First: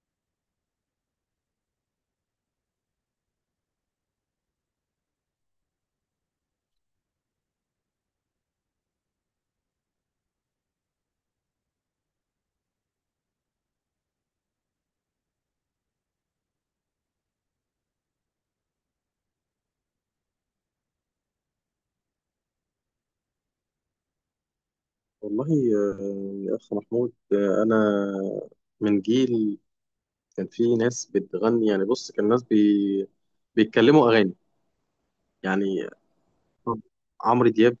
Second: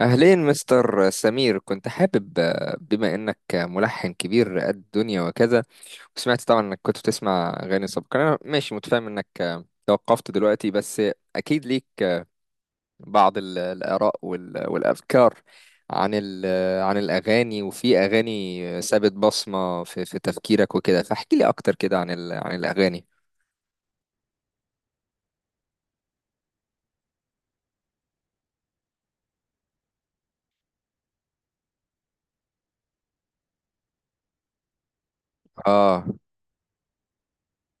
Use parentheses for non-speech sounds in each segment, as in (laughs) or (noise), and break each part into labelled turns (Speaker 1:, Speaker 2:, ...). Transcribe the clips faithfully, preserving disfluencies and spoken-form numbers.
Speaker 1: أهلين مستر سمير، كنت حابب آه، بما إنك ملحن كبير قد الدنيا وكذا، وسمعت طبعا إنك كنت بتسمع أغاني سابقا. أنا ماشي متفاهم إنك آه، توقفت دلوقتي، بس أكيد ليك آه، بعض ال- الآراء وال- والأفكار عن ال- آه، عن الأغاني، وفي أغاني سابت بصمة في في تفكيرك وكده. فاحكي لي أكتر كده عن ال- عن الأغاني.
Speaker 2: والله، آه، يا أخ محمود، آه، أنا من جيل كان في ناس بتغني، يعني بص كان ناس بي... بيتكلموا أغاني، يعني
Speaker 1: آه.
Speaker 2: عمرو دياب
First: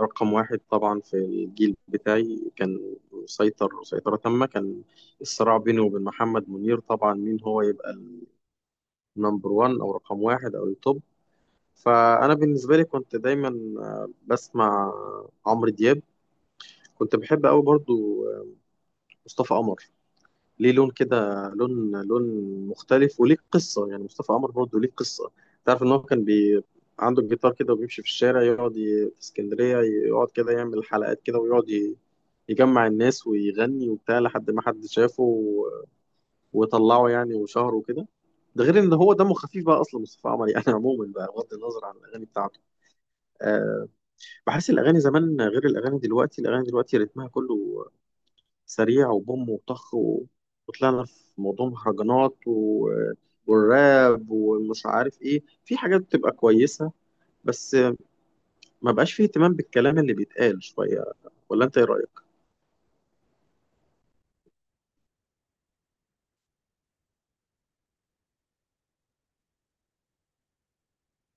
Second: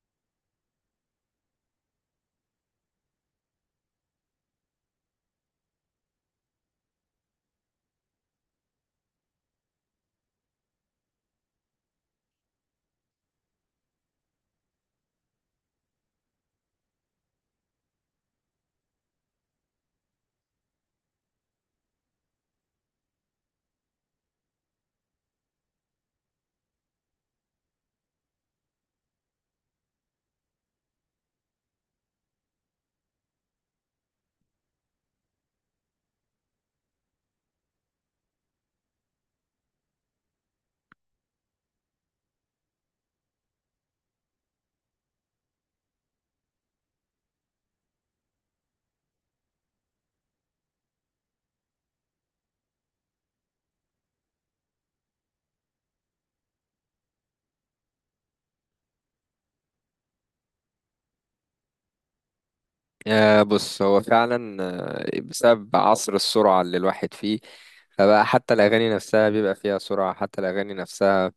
Speaker 2: رقم واحد طبعا. في الجيل بتاعي كان مسيطر سيطرة تامة. كان الصراع بينه وبين محمد منير طبعا، مين هو يبقى النمبر وان أو رقم واحد أو التوب. فأنا بالنسبة لي كنت دايما آه، بسمع عمرو دياب. كنت بحب أوي برضو آه، مصطفى قمر. ليه لون كده، لون لون مختلف، وليه قصة. يعني مصطفى قمر برضه ليه قصة. تعرف إن هو كان بي عنده الجيتار كده، وبيمشي في الشارع يقعد ي... في اسكندرية، يقعد كده يعمل حلقات كده، ويقعد ي... يجمع الناس ويغني وبتاع، لحد ما حد شافه و... وطلعه يعني وشهره وكده. ده غير ان هو دمه خفيف بقى اصلا مصطفى قمر يعني. (laughs) عموما بقى، بغض النظر عن الاغاني بتاعته، أه، بحس الاغاني زمان غير الاغاني دلوقتي. الاغاني دلوقتي رتمها كله سريع، وبوم وطخ و... وطلعنا في موضوع مهرجانات و... والراب ومش عارف ايه. في حاجات بتبقى كويسة، بس ما بقاش فيه اهتمام بالكلام اللي بيتقال شوية. ولا انت ايه رأيك؟
Speaker 1: آه، بص، هو فعلا آه، بسبب عصر السرعة اللي الواحد فيه، فبقى حتى الأغاني نفسها بيبقى فيها سرعة. حتى الأغاني نفسها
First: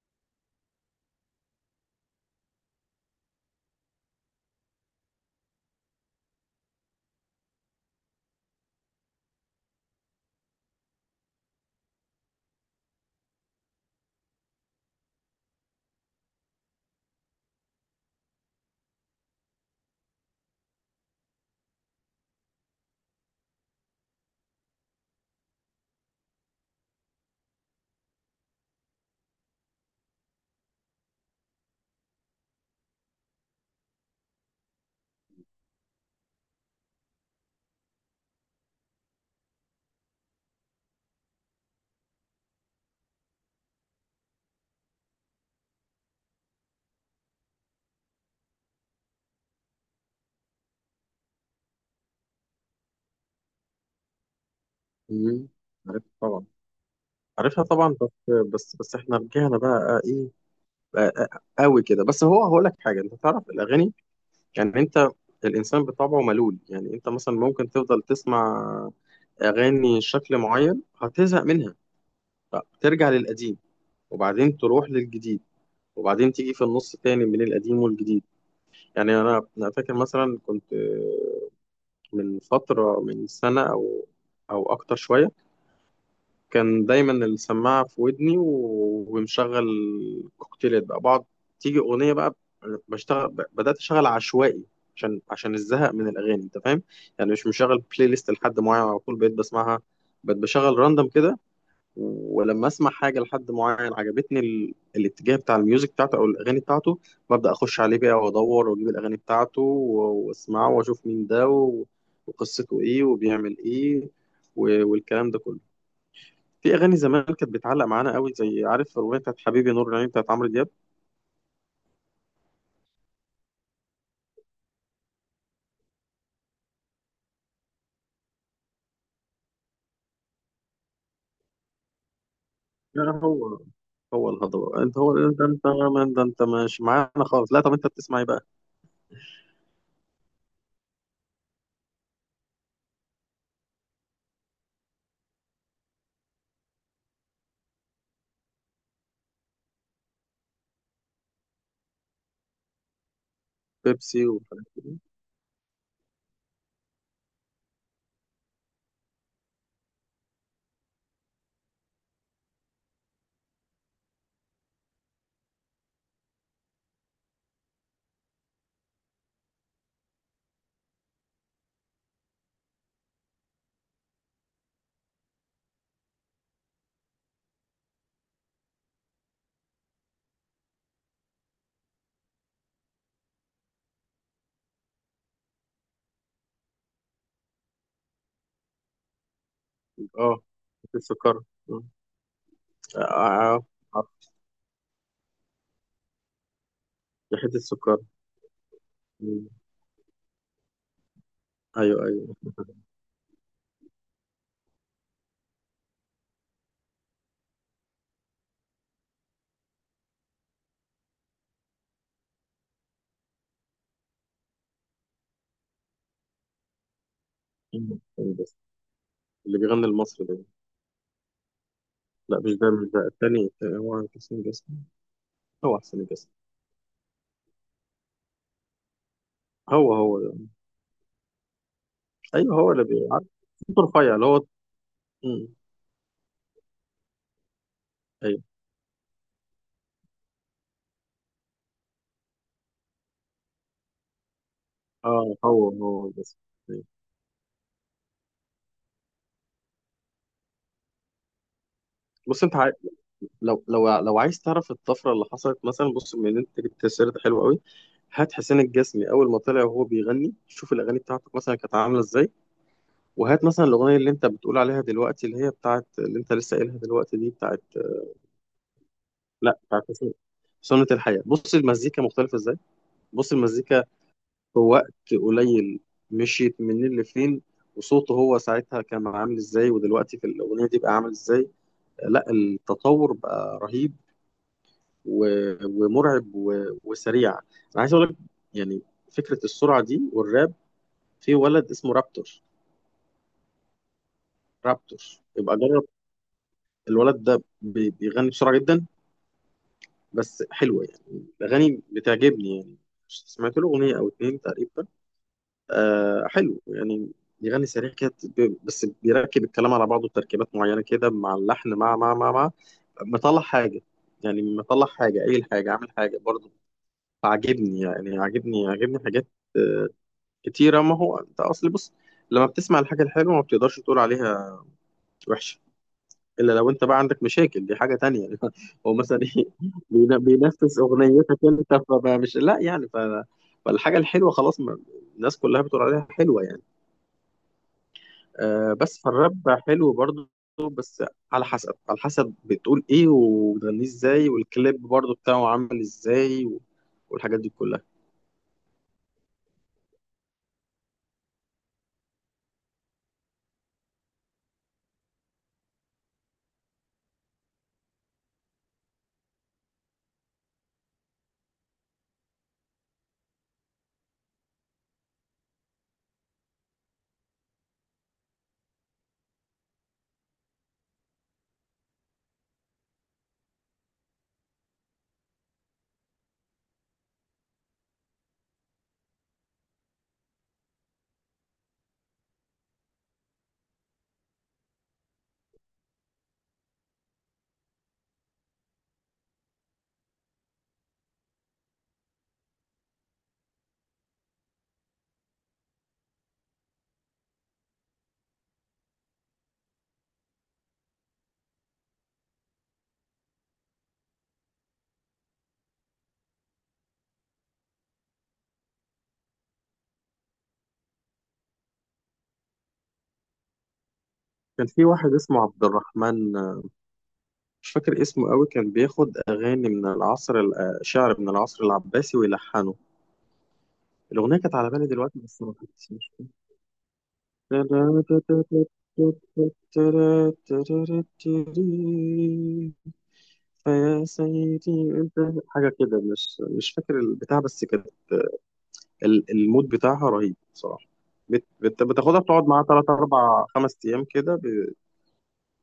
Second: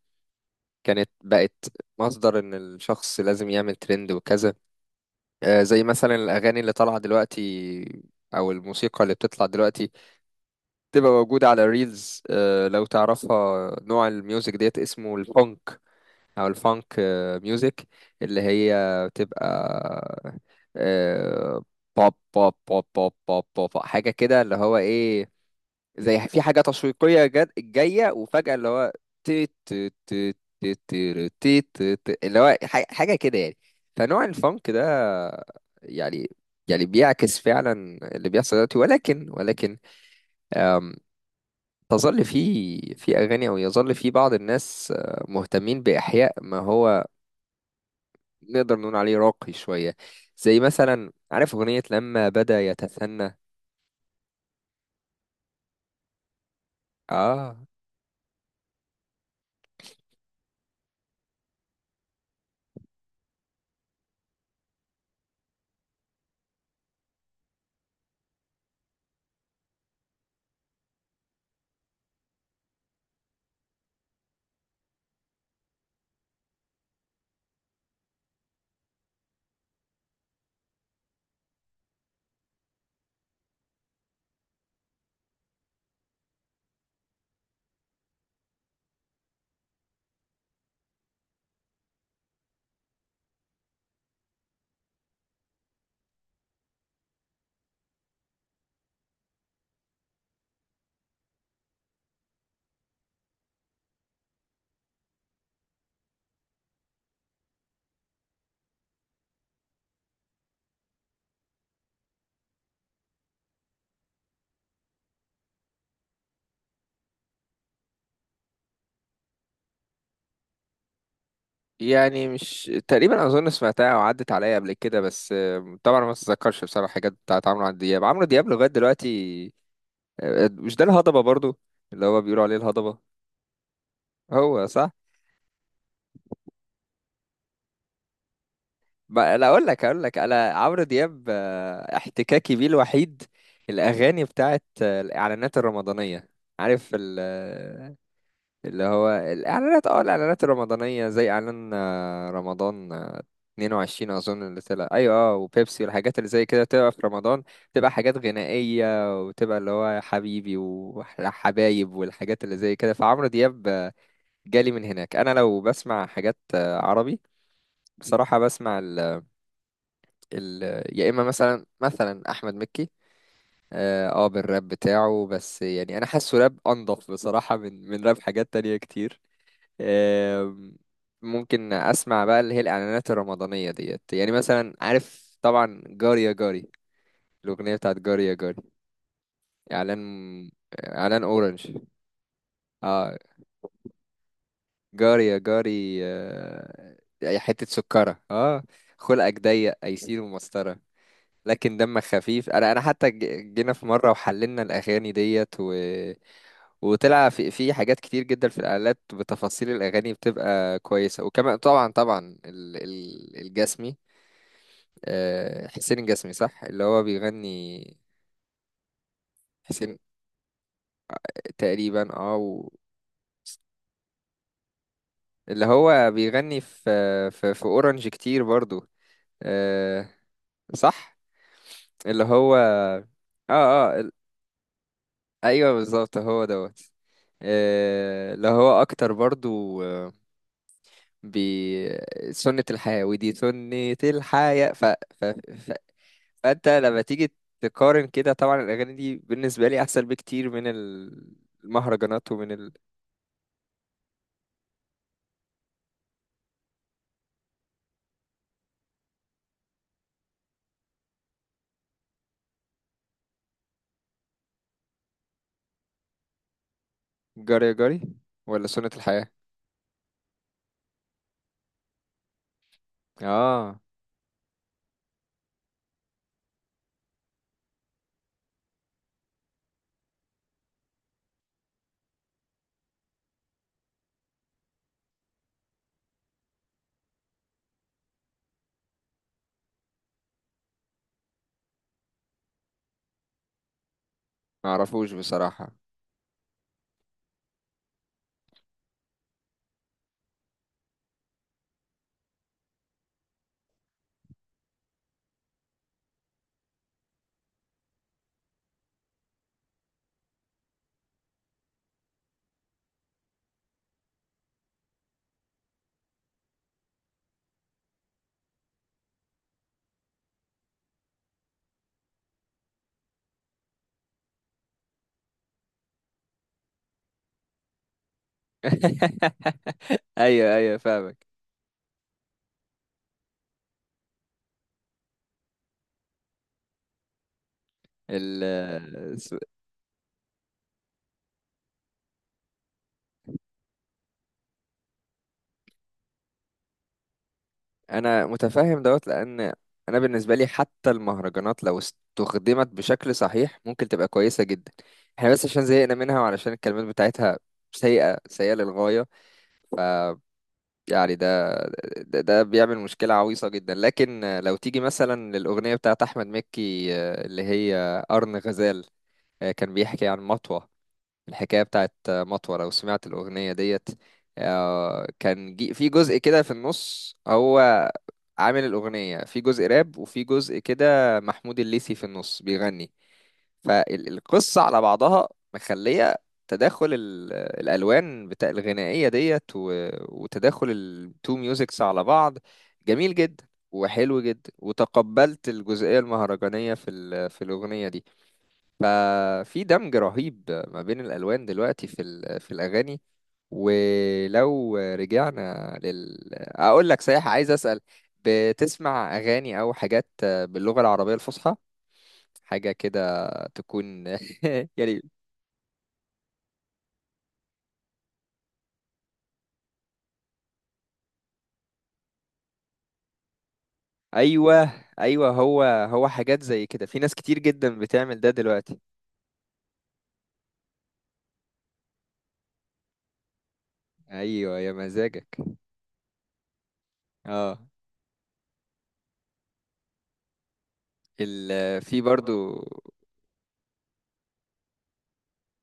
Speaker 1: كانت بقت مصدر إن الشخص لازم يعمل ترند وكذا. آه، زي مثلا الأغاني اللي طالعة دلوقتي أو الموسيقى اللي بتطلع دلوقتي تبقى موجودة على الريلز. آه، لو تعرفها، نوع الميوزك ديت اسمه الفونك او الفانك ميوزك، اللي هي بتبقى آه، بوب بوب بوب بوب بوب بوب، حاجه كده، اللي هو ايه، زي في حاجه تشويقيه جد جايه، وفجاه اللي هو تي تي تي تي تي تي تي تي، اللي هو ح- حاجه كده يعني. فنوع الفانك ده، يعني يعني بيعكس فعلا اللي بيحصل دلوقتي. ولكن ولكن تظل في في اغاني، او يظل في بعض الناس آه، مهتمين باحياء ما هو نقدر نقول عليه راقي شوية، زي مثلا عارف أغنية لما بدأ يتثنى.
Speaker 2: مم. عارف طبعا.
Speaker 1: آه.
Speaker 2: عارفها طبعا، بس بس بس احنا رجعنا بقى ايه بقى قوي كده. بس هو هقول لك حاجة، انت تعرف الاغاني، يعني انت الانسان بطبعه ملول. يعني انت مثلا ممكن تفضل تسمع اغاني شكل معين، هتزهق منها، فترجع للقديم، وبعدين تروح للجديد، وبعدين تيجي في النص تاني من القديم والجديد. يعني انا انا فاكر مثلا كنت آه، من فتره، من سنه او او اكتر شويه، كان دايما السماعه في ودني و- ومشغل كوكتيلات بقى. بقعد تيجي اغنيه بقى بشتغل، ب- بدات اشتغل عشوائي، عشان عشان الزهق من الاغاني، انت فاهم يعني. مش مشغل بلاي ليست لحد معين على طول بقيت بسمعها، بقيت بشغل راندم كده. ولما اسمع حاجه لحد معين عجبتني، ال... الاتجاه بتاع الميوزك بتاعته او الاغاني بتاعته، ببدا اخش عليه بقى وادور واجيب الاغاني بتاعته و- واسمعه، واشوف مين ده و... وقصته ايه وبيعمل ايه و... والكلام ده كله. في اغاني زمان كانت بتعلق معانا قوي، زي عارف الاغنيه بتاعت حبيبي نور العين بتاعت عمرو دياب.
Speaker 1: يعني مش تقريبا أظن سمعتها أو عدت عليا قبل كده، بس آه، طبعا ما أتذكرش بصراحة حاجات بتاعت عمرو دياب عمرو دياب لغاية دلوقتي. آه، مش ده الهضبة برضو، اللي هو بيقولوا عليه الهضبة؟
Speaker 2: لا لا، هو هو
Speaker 1: هو
Speaker 2: الهضبه.
Speaker 1: صح.
Speaker 2: انت هو انت انت من ده. انت مش معانا خالص، لا طب انت بتسمع ايه بقى؟
Speaker 1: ما لا أقول لك أقول لك أنا، عمرو دياب آه، احتكاكي بيه الوحيد الأغاني بتاعت آه، الإعلانات الرمضانية. عارف ال اللي هو الإعلانات، اه، الإعلانات الرمضانية، زي إعلان آه، رمضان آه، اتنين وعشرين
Speaker 2: بيبسي
Speaker 1: أظن اللي
Speaker 2: وحاجات
Speaker 1: طلع،
Speaker 2: كده.
Speaker 1: أيوة، اه، وبيبسي والحاجات اللي زي كده تبقى في رمضان، تبقى حاجات غنائية، وتبقى اللي هو حبيبي وحبايب والحاجات اللي زي كده. فعمرو دياب آه، جالي من هناك. أنا لو بسمع حاجات آه، عربي بصراحة، بسمع ال ال يا إما مثلا مثلا أحمد مكي، اه، آه، بالراب بتاعه، بس يعني انا حاسه راب انضف بصراحة من من راب حاجات تانية كتير. آم، ممكن اسمع بقى اللي هي الاعلانات الرمضانيه ديت، يعني مثلا عارف طبعا جاري يا جاري، الاغنيه بتاعت جاري يا جاري، اعلان
Speaker 2: اه،
Speaker 1: آه،
Speaker 2: حته
Speaker 1: اعلان
Speaker 2: السكر.
Speaker 1: اورنج،
Speaker 2: آه،
Speaker 1: اه.
Speaker 2: آه، آه،
Speaker 1: جاري يا جاري آه، يا
Speaker 2: حته
Speaker 1: حته
Speaker 2: السكر.
Speaker 1: سكره، اه، خلقك ضيق ايسين ومسطره، لكن دمك
Speaker 2: ايوه، ايوه.
Speaker 1: خفيف. انا انا حتى ج- جينا في مره وحللنا الاغاني ديت، و... وطلع في في حاجات كتير جدا في الاعلانات، بتفاصيل الاغاني بتبقى كويسه. وكمان طبعا طبعا ال... ال... الجسمي آه، حسين الجسمي، صح، اللي هو بيغني.
Speaker 2: مين حسين جسمي؟ اللي بيغني
Speaker 1: حسين،
Speaker 2: المصري ده؟
Speaker 1: تقريبا، اه.
Speaker 2: لا، مش
Speaker 1: و...
Speaker 2: ده مش ده التاني التاني هو حسين جسمي.
Speaker 1: اللي
Speaker 2: هو حسين
Speaker 1: هو
Speaker 2: جسمي.
Speaker 1: بيغني في في, في اورنج كتير برضو
Speaker 2: هو
Speaker 1: آه،
Speaker 2: هو ده.
Speaker 1: صح. اللي هو،
Speaker 2: ايوه، هو اللي
Speaker 1: اه،
Speaker 2: بيعرف صوته
Speaker 1: اه، ال-
Speaker 2: رفيع، اللي هو. مم.
Speaker 1: ايوه بالظبط هو دوت. آه،
Speaker 2: ايوه.
Speaker 1: اللي هو اكتر برضو آه، بي سنة الحياة. ودي سنة الحياة. ف... ف...
Speaker 2: اه، هو
Speaker 1: ف...
Speaker 2: هو جسمي.
Speaker 1: فانت
Speaker 2: أيوة.
Speaker 1: لما تيجي تقارن كده، طبعا الاغاني دي بالنسبة لي احسن بكتير من المهرجانات،
Speaker 2: بص
Speaker 1: ومن
Speaker 2: انت عاي... لو لو لو عايز تعرف الطفره اللي حصلت مثلا، بص، من انت جبت سيرة حلوه قوي. هات حسين الجسمي اول ما طلع وهو بيغني، شوف الاغاني بتاعته مثلا كانت عامله ازاي، وهات مثلا الاغنيه اللي انت بتقول عليها دلوقتي، اللي هي بتاعت، اللي انت لسه قايلها دلوقتي، دي بتاعت،
Speaker 1: جري جري ولا سنة الحياة.
Speaker 2: لا بتاعت سنة سنة الحياة. بص المزيكا مختلفة ازاي، بص
Speaker 1: اه،
Speaker 2: المزيكا في وقت قليل مشيت منين لفين، وصوته هو ساعتها كان عامل ازاي، ودلوقتي في الأغنية دي بقى عامل ازاي. لا، التطور بقى رهيب و- ومرعب و- وسريع. انا عايز اقول لك، يعني فكرة السرعة دي والراب، في ولد اسمه رابتور.
Speaker 1: ما
Speaker 2: رابتور،
Speaker 1: اعرفوش
Speaker 2: يبقى
Speaker 1: بصراحة.
Speaker 2: جرب. الولد ده بي- بيغني بسرعة جدا، بس حلوة يعني. الأغاني بتعجبني يعني. سمعت له أغنية أو اتنين تقريبا. آه حلو يعني. يغني سريع كده، ب- بس بيركب الكلام على بعضه تركيبات معينة كده مع اللحن، مع مع مع مع مطلع حاجة. يعني مطلع حاجة، قايل حاجة، عامل حاجة برضه. عاجبني يعني، عاجبني عاجبني حاجات آه، كتيرة. ما هو أنت أصل بص، لما بتسمع الحاجة الحلوة ما بتقدرش تقول عليها وحشة، إلا لو أنت بقى عندك مشاكل، دي حاجة تانية يعني. (laughs) هو مثلا إيه
Speaker 1: (laughs)
Speaker 2: بين-
Speaker 1: ايوه، ايوه،
Speaker 2: بينفذ
Speaker 1: فاهمك.
Speaker 2: أغنيتك أنت، فمش، لا يعني ف... فالحاجة الحلوة خلاص ما... الناس كلها بتقول عليها حلوة يعني.
Speaker 1: ال
Speaker 2: آه، بس
Speaker 1: الس-
Speaker 2: فالراب حلو برضه، بس على حسب على حسب بتقول ايه، وبتغنيه ازاي، والكليب برضه بتاعه عامل ازاي و- والحاجات دي كلها.
Speaker 1: انا متفهم دوت، لان انا بالنسبة لي حتى المهرجانات لو استخدمت بشكل صحيح ممكن تبقى كويسة جدا. احنا بس عشان زهقنا منها وعلشان الكلمات بتاعتها سيئة، سيئة للغاية يعني. ده ده, ده بيعمل مشكلة عويصة جدا. لكن لو تيجي مثلا للأغنية بتاعت أحمد مكي آه، اللي هي قرن غزال، آه، كان بيحكي عن مطوة، الحكاية بتاعت مطوة. لو سمعت الأغنية ديت آه، كان جي- في جزء كده في النص، هو عامل الأغنية في جزء راب وفي جزء كده محمود الليثي في النص بيغني. فالقصة على بعضها مخلية تداخل ال- الألوان بتاع الغنائية ديت، و- وتداخل التو ميوزكس على بعض جميل جدا وحلو جدا. وتقبلت الجزئية المهرجانية في ال- في الأغنية دي. ففي دمج رهيب ما بين الألوان دلوقتي في ال- في الأغاني. ولو رجعنا لل أقول لك، صحيح، عايز أسأل، بتسمع أغاني أو حاجات باللغة العربية الفصحى، حاجة كده تكون (laughs)
Speaker 2: كان في
Speaker 1: يعني؟
Speaker 2: واحد اسمه عبد الرحمن، آه، مش فاكر اسمه قوي، كان بياخد اغاني من العصر ال- آه، شعر من العصر العباسي ويلحنه. الاغنيه كانت على
Speaker 1: أيوه،
Speaker 2: بالي دلوقتي
Speaker 1: أيوه،
Speaker 2: بس ما
Speaker 1: هو
Speaker 2: كانتش،
Speaker 1: هو
Speaker 2: مش
Speaker 1: حاجات زي كده، في ناس كتير جدا بتعمل ده
Speaker 2: فاكر.
Speaker 1: دلوقتي.
Speaker 2: (laughs) فيا
Speaker 1: أيوه يا
Speaker 2: سيدي انت
Speaker 1: مزاجك،
Speaker 2: حاجه كده، مش مش فاكر البتاع،
Speaker 1: اه.
Speaker 2: بس كده. ال- المود بتاعها رهيب بصراحة. بت-
Speaker 1: ال...
Speaker 2: بت-
Speaker 1: في
Speaker 2: بتاخدها بتقعد
Speaker 1: برضو،
Speaker 2: معاها تلات أربع خمس أيام كده بي-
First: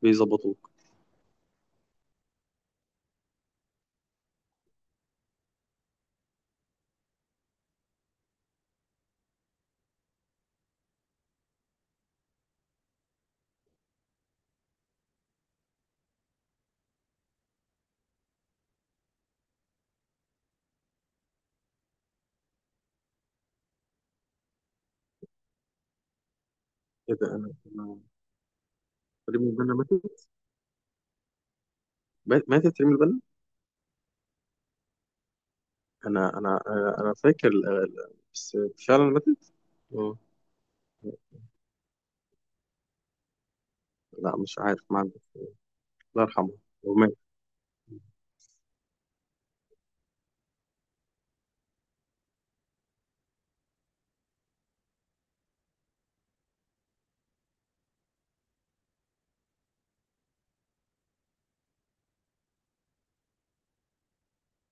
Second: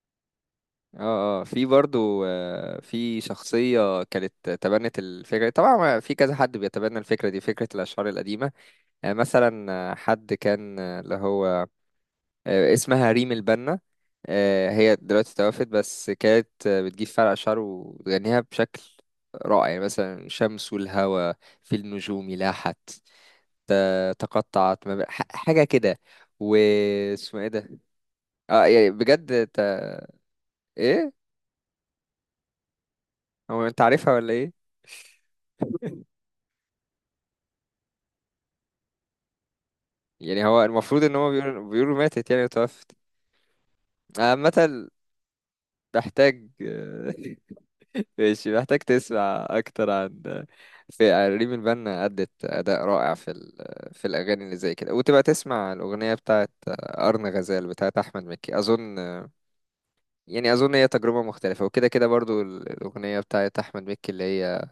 Speaker 2: بيظبطوك.
Speaker 1: اه، اه، في برضو آه، في شخصية كانت تبنت الفكرة، طبعا، ما- في كذا حد بيتبنى الفكرة دي، فكرة الأشعار القديمة. آه، مثلا آه، حد كان آه، اللي هو آه، اسمها ريم البنا. آه، هي دلوقتي توفت، بس كانت آه، بتجيب فرع أشعار وتغنيها بشكل رائع. يعني مثلا شمس والهوى، في النجوم لاحت، ت- تقطعت، ما ب- ح- حاجة كده،
Speaker 2: إيه ده؟
Speaker 1: واسمه ايه
Speaker 2: أنا
Speaker 1: ده.
Speaker 2: أنا
Speaker 1: اه يعني
Speaker 2: ريم
Speaker 1: بجد. ت...
Speaker 2: البنا ماتت؟
Speaker 1: ايه؟
Speaker 2: مات- ماتت ريم البنا.
Speaker 1: هو انت عارفها ولا ايه؟
Speaker 2: أنا أنا أنا أنا فاكر ال- ال- بس، فعلا ماتت. مم.
Speaker 1: يعني هو المفروض ان هو بيقولوا بيقولوا ماتت يعني، وتوفت
Speaker 2: لا مش عارف،
Speaker 1: عامة.
Speaker 2: ما عندي. الله
Speaker 1: محتاج.
Speaker 2: يرحمه. هو مات.
Speaker 1: (laughs) ماشي، محتاج تسمع اكتر عن، في ريم البنا أدت أداء رائع في ال... في الأغاني اللي زي كده. وتبقى تسمع الأغنية بتاعت أرن غزال بتاعت أحمد مكي، أظن. يعني أظن هي تجربة مختلفة وكده كده. برضو الأغنية بتاعت أحمد مكي اللي هي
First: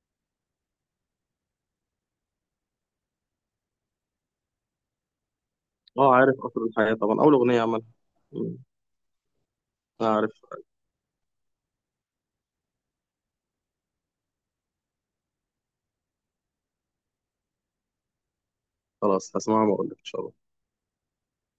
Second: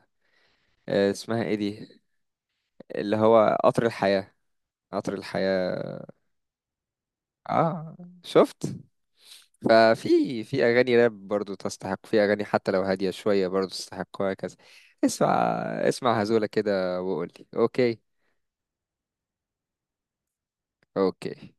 Speaker 1: آه، اسمها إيه دي، اللي هو قطر الحياة، قطر الحياة.
Speaker 2: أه، عارف قطر الحياة طبعا، أول أغنية عملها.
Speaker 1: آه،
Speaker 2: مم.
Speaker 1: شفت.
Speaker 2: أعرف.
Speaker 1: ففي في اغاني راب برضو تستحق، في اغاني حتى لو هاديه شويه برضو تستحق، وهكذا. اسمع، اسمع هزوله كده وقول لي اوكي.
Speaker 2: خلاص هسمعها وأقول لك إن شاء الله.
Speaker 1: اوكي.